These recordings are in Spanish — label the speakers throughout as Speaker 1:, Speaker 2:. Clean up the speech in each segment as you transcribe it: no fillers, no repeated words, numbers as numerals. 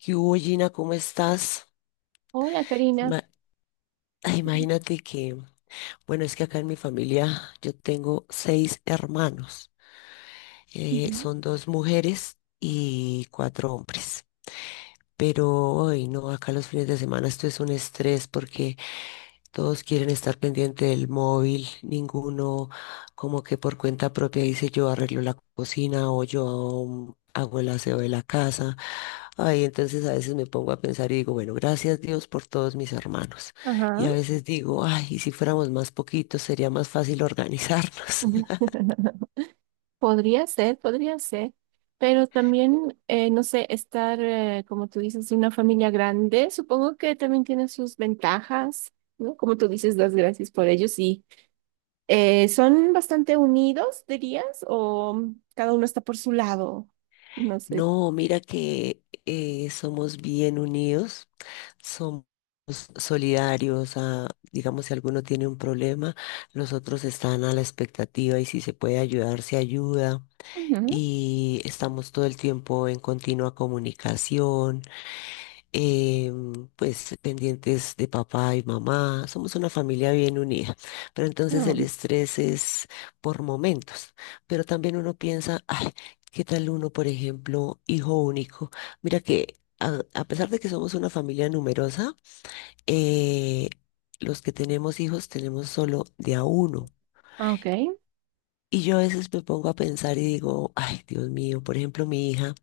Speaker 1: ¿Qué hubo, Gina? ¿Cómo estás?
Speaker 2: Hola, Karina.
Speaker 1: Ima- Ay,
Speaker 2: Mm,
Speaker 1: imagínate que, bueno, es que acá en mi familia yo tengo seis hermanos.
Speaker 2: ujú,
Speaker 1: Son dos mujeres y cuatro hombres. Pero hoy no, acá los fines de semana esto es un estrés porque todos quieren estar pendiente del móvil, ninguno como que por cuenta propia dice yo arreglo la cocina o yo hago el aseo de la casa. Ay, entonces a veces me pongo a pensar y digo, bueno, gracias Dios por todos mis hermanos. Y
Speaker 2: Ajá.
Speaker 1: a veces digo, ay, y si fuéramos más poquitos sería más fácil organizarnos.
Speaker 2: Podría ser, pero también, no sé, estar, como tú dices, en una familia grande, supongo que también tiene sus ventajas, ¿no? Como tú dices, das gracias por ellos y son bastante unidos, dirías, o cada uno está por su lado, no sé.
Speaker 1: No, mira que somos bien unidos. Somos solidarios a, digamos, si alguno tiene un problema, los otros están a la expectativa y si se puede ayudar, se ayuda.
Speaker 2: Ujú.
Speaker 1: Y estamos todo el tiempo en continua comunicación, pues pendientes de papá y mamá. Somos una familia bien unida, pero entonces el estrés es por momentos. Pero también uno piensa, ay, ¿qué tal uno, por ejemplo, hijo único? Mira que a pesar de que somos una familia numerosa, eh, los que tenemos hijos tenemos solo de a uno.
Speaker 2: Ah, ok,
Speaker 1: Y yo a veces me pongo a pensar y digo, ay, Dios mío, por ejemplo, mi hija,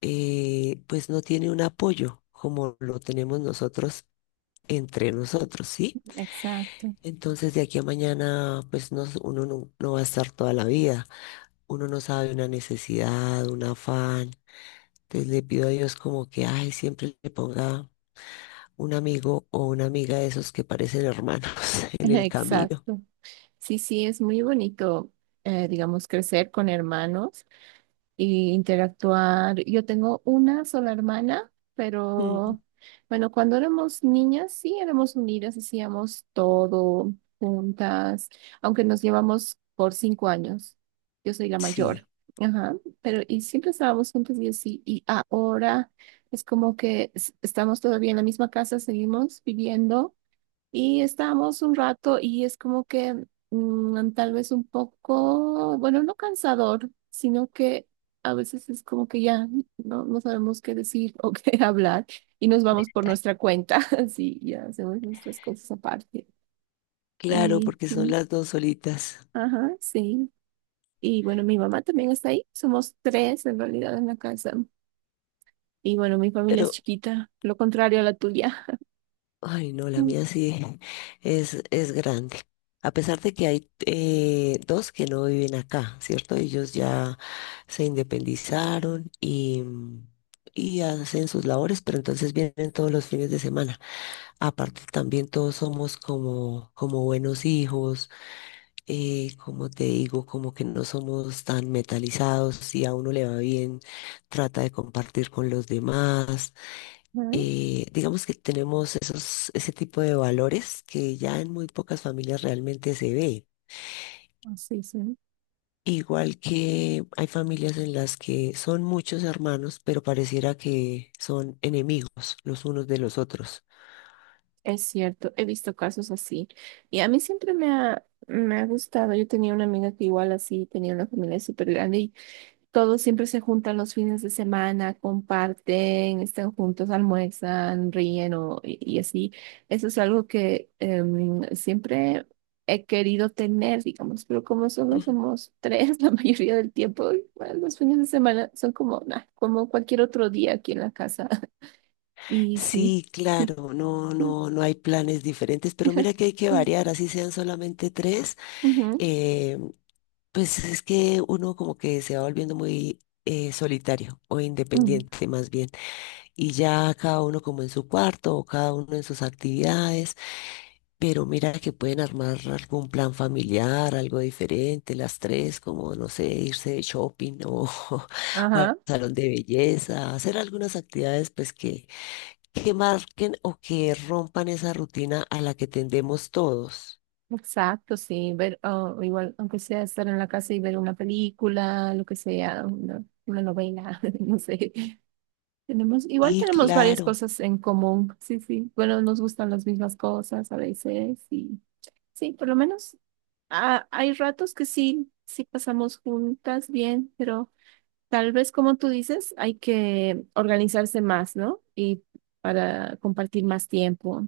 Speaker 1: pues no tiene un apoyo como lo tenemos nosotros entre nosotros, ¿sí?
Speaker 2: exacto,
Speaker 1: Entonces de aquí a mañana, pues no, uno no, no va a estar toda la vida, uno no sabe una necesidad, un afán. Entonces le pido a Dios como que, ay, siempre le ponga un amigo o una amiga de esos que parecen hermanos en el camino.
Speaker 2: exacto. Sí, sí, es muy bonito, digamos, crecer con hermanos. Y interactuar. Yo tengo una sola hermana, pero bueno, cuando éramos niñas sí éramos unidas, hacíamos todo juntas, aunque nos llevamos por 5 años. Yo soy la mayor.
Speaker 1: Sí,
Speaker 2: Ajá, pero y siempre estábamos juntos y así, y ahora es como que estamos todavía en la misma casa, seguimos viviendo y estábamos un rato y es como que tal vez un poco, bueno, no cansador, sino que a veces es como que ya no sabemos qué decir o qué hablar y nos vamos por nuestra cuenta, así ya hacemos nuestras cosas aparte.
Speaker 1: claro,
Speaker 2: Y,
Speaker 1: porque son las dos solitas.
Speaker 2: ajá, sí. Y bueno, mi mamá también está ahí, somos tres en realidad en la casa. Y bueno, mi familia
Speaker 1: Pero,
Speaker 2: es chiquita, lo contrario a la tuya.
Speaker 1: ay, no, la mía sí es grande. A pesar de que hay dos que no viven acá, ¿cierto? Ellos ya se independizaron y, mm, y hacen sus labores, pero entonces vienen todos los fines de semana. Aparte, también todos somos como, como buenos hijos, como te digo, como que no somos tan metalizados. Si a uno le va bien, trata de compartir con los demás.
Speaker 2: Ujú,
Speaker 1: Digamos que tenemos esos, ese tipo de valores que ya en muy pocas familias realmente se ve.
Speaker 2: así, sí.
Speaker 1: Igual que hay familias en las que son muchos hermanos, pero pareciera que son enemigos los unos de los otros.
Speaker 2: Es cierto, he visto casos así. Y a mí siempre me ha gustado. Yo tenía una amiga que igual así tenía una familia súper grande y todos siempre se juntan los fines de semana, comparten, están juntos, almuerzan, ríen o, y así. Eso es algo que siempre he querido tener, digamos, pero como solo somos tres la mayoría del tiempo, igual los fines de semana son como, nah, como cualquier otro día aquí en la casa. Y sí.
Speaker 1: Sí, claro, no, no, no hay planes diferentes, pero mira que hay que variar, así sean solamente tres.
Speaker 2: Ujú,
Speaker 1: eh, pues es que uno como que se va volviendo muy solitario o
Speaker 2: ujú.
Speaker 1: independiente más bien, y ya cada uno como en su cuarto o cada uno en sus actividades, pero mira que pueden armar algún plan familiar, algo diferente, las tres, como no sé, irse de shopping o, o al
Speaker 2: Ajá,
Speaker 1: salón de belleza, hacer algunas actividades pues que marquen o que rompan esa rutina a la que tendemos todos.
Speaker 2: exacto, sí, ver, o igual, aunque sea estar en la casa y ver una película, lo que sea, una novela, no sé. Tenemos, igual
Speaker 1: Y
Speaker 2: tenemos varias
Speaker 1: claro,
Speaker 2: cosas en común, sí, sí. Bueno, nos gustan las mismas cosas a veces y sí, por lo menos hay ratos que sí, sí pasamos juntas bien, pero tal vez como tú dices, hay que organizarse más, ¿no? Y para compartir más tiempo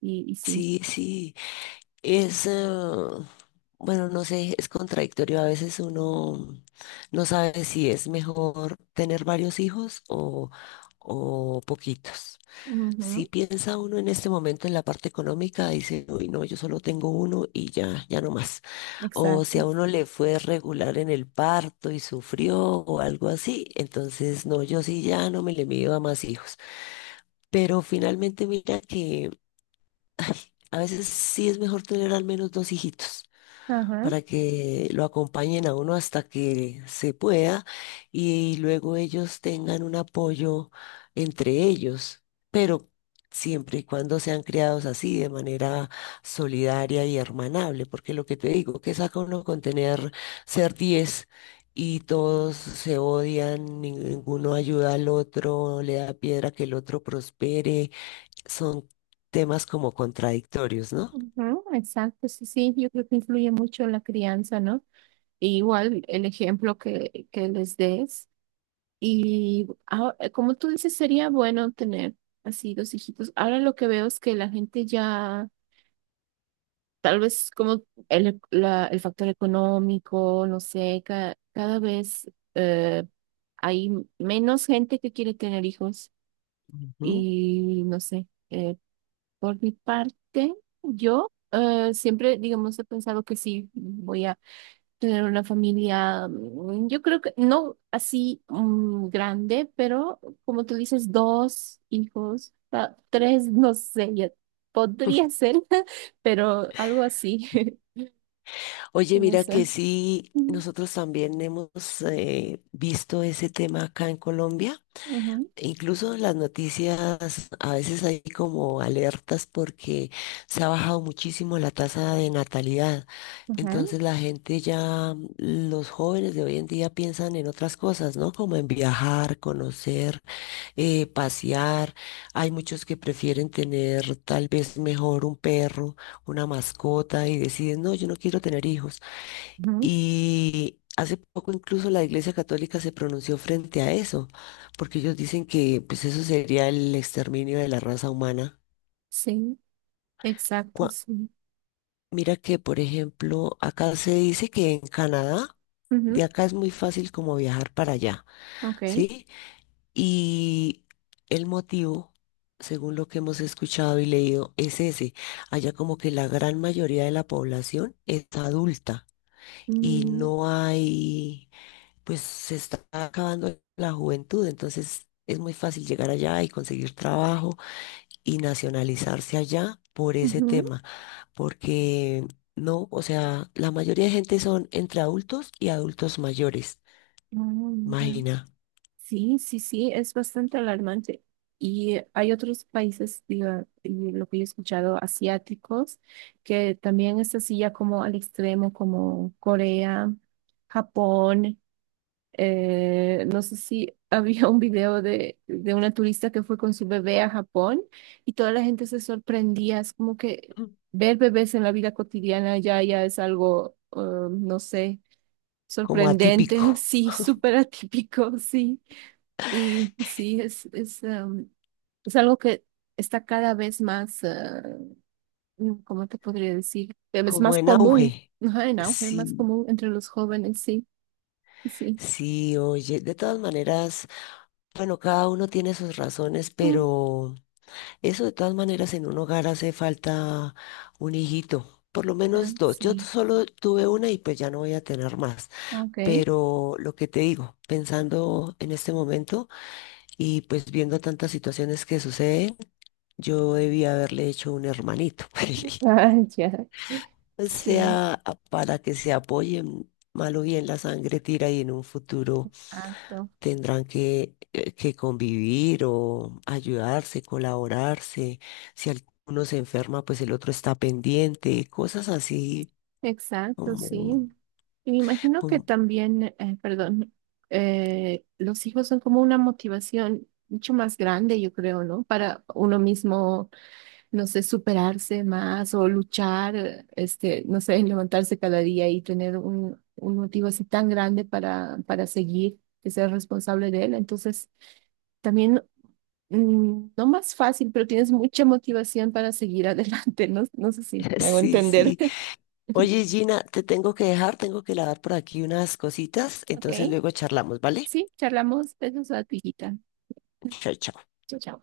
Speaker 2: y sí.
Speaker 1: sí, sí. Es, bueno, no sé, es contradictorio. A veces uno no sabe si es mejor tener varios hijos o poquitos. Si piensa uno en este momento en la parte económica, dice, uy, no, yo solo tengo uno y ya, ya no más. O si
Speaker 2: Exacto.
Speaker 1: a uno le fue regular en el parto y sufrió o algo así, entonces no, yo sí ya no me le mido a más hijos. Pero finalmente mira que a veces sí es mejor tener al menos dos hijitos
Speaker 2: Ajá,
Speaker 1: para que lo acompañen a uno hasta que se pueda y luego ellos tengan un apoyo entre ellos, pero siempre y cuando sean criados así, de manera solidaria y hermanable, porque lo que te digo, que saca uno con tener, ser 10 y todos se odian, ninguno ayuda al otro, le da piedra que el otro prospere, son temas como contradictorios, ¿no?
Speaker 2: ujú, exacto. Sí, sí, yo creo que influye mucho la crianza, ¿no? Y igual el ejemplo que les des. Y como tú dices, sería bueno tener así dos hijitos. Ahora lo que veo es que la gente ya, tal vez como el factor económico, no sé, cada vez hay menos gente que quiere tener hijos
Speaker 1: Ujú.
Speaker 2: y no sé. Por mi parte, yo siempre, digamos, he pensado que sí, voy a tener una familia, yo creo que no así grande, pero como tú dices, dos hijos, tres, no sé, ya podría ser, pero algo así,
Speaker 1: Oye,
Speaker 2: no
Speaker 1: mira
Speaker 2: sé.
Speaker 1: que sí,
Speaker 2: Mm,
Speaker 1: nosotros también hemos visto ese tema acá en Colombia.
Speaker 2: ujú,
Speaker 1: E incluso en las noticias a veces hay como alertas porque se ha bajado muchísimo la tasa de natalidad.
Speaker 2: ujú,
Speaker 1: Entonces la gente ya, los jóvenes de hoy en día piensan en otras cosas, ¿no? Como en viajar, conocer, pasear. Hay muchos que prefieren tener tal vez mejor un perro, una mascota y deciden, no, yo no quiero tener hijos.
Speaker 2: ujú.
Speaker 1: Y hace poco incluso la Iglesia Católica se pronunció frente a eso, porque ellos dicen que pues eso sería el exterminio de la raza humana.
Speaker 2: Sí, exacto,
Speaker 1: Cua-
Speaker 2: sí.
Speaker 1: Mira que, por ejemplo, acá se dice que en Canadá, de
Speaker 2: Ujú,
Speaker 1: acá es muy fácil como viajar para allá,
Speaker 2: ok.
Speaker 1: ¿sí? Y el motivo, según lo que hemos escuchado y leído, es ese. Allá como que la gran mayoría de la población es adulta y
Speaker 2: Mm,
Speaker 1: no hay, pues se está acabando la juventud, entonces es muy fácil llegar allá y conseguir trabajo y nacionalizarse allá por ese
Speaker 2: ujú.
Speaker 1: tema, porque no, o sea, la mayoría de gente son entre adultos y adultos mayores,
Speaker 2: Ah, mira.
Speaker 1: imagina.
Speaker 2: Sí, sí, sí, es bastante alarmante. Y hay otros países, diga, y lo que yo he escuchado, asiáticos, que también es así ya como al extremo, como Corea, Japón. No sé si había un video de una turista que fue con su bebé a Japón y toda la gente se sorprendía. Es como que
Speaker 1: Mm.
Speaker 2: ver bebés en la vida cotidiana ya, ya es algo, no sé,
Speaker 1: Como
Speaker 2: sorprendente,
Speaker 1: atípico,
Speaker 2: sí, súper atípico, sí. Y sí, es algo que está cada vez más, ¿cómo te podría decir? Es
Speaker 1: como
Speaker 2: más
Speaker 1: en
Speaker 2: común,
Speaker 1: auge.
Speaker 2: ajá, en auge, más
Speaker 1: Sí,
Speaker 2: común entre los jóvenes, sí, sí.
Speaker 1: sí, oye, de todas maneras, bueno, cada uno tiene sus razones,
Speaker 2: Mm,
Speaker 1: pero... Eso de todas maneras en un hogar hace falta un hijito, por lo
Speaker 2: ya,
Speaker 1: menos dos. Yo
Speaker 2: sí.
Speaker 1: solo tuve una y pues ya no voy a tener más.
Speaker 2: Ok.
Speaker 1: Pero lo que te digo, pensando en este momento y pues viendo tantas situaciones que suceden, yo debía haberle hecho un hermanito.
Speaker 2: Ah, ya.
Speaker 1: O
Speaker 2: Sí,
Speaker 1: sea, para que se apoyen, mal o bien la sangre tira y en un futuro
Speaker 2: exacto,
Speaker 1: tendrán que convivir o ayudarse, colaborarse. Si alguno se enferma, pues el otro está pendiente, cosas así
Speaker 2: exacto,
Speaker 1: como,
Speaker 2: sí. Y me imagino que
Speaker 1: como...
Speaker 2: también, perdón, los hijos son como una motivación mucho más grande, yo creo, ¿no? Para uno mismo no sé, superarse más o luchar, este, no sé, en levantarse cada día y tener un motivo así tan grande para seguir, que ser responsable de él. Entonces, también, no más fácil, pero tienes mucha motivación para seguir adelante. No, no sé si me hago
Speaker 1: Sí,
Speaker 2: entender.
Speaker 1: sí. Oye, Gina, te tengo que dejar, tengo que lavar por aquí unas cositas, entonces
Speaker 2: Ok,
Speaker 1: luego charlamos, ¿vale?
Speaker 2: sí, charlamos. Besos a tu hijita.
Speaker 1: Chao, chao.
Speaker 2: Chao, chao.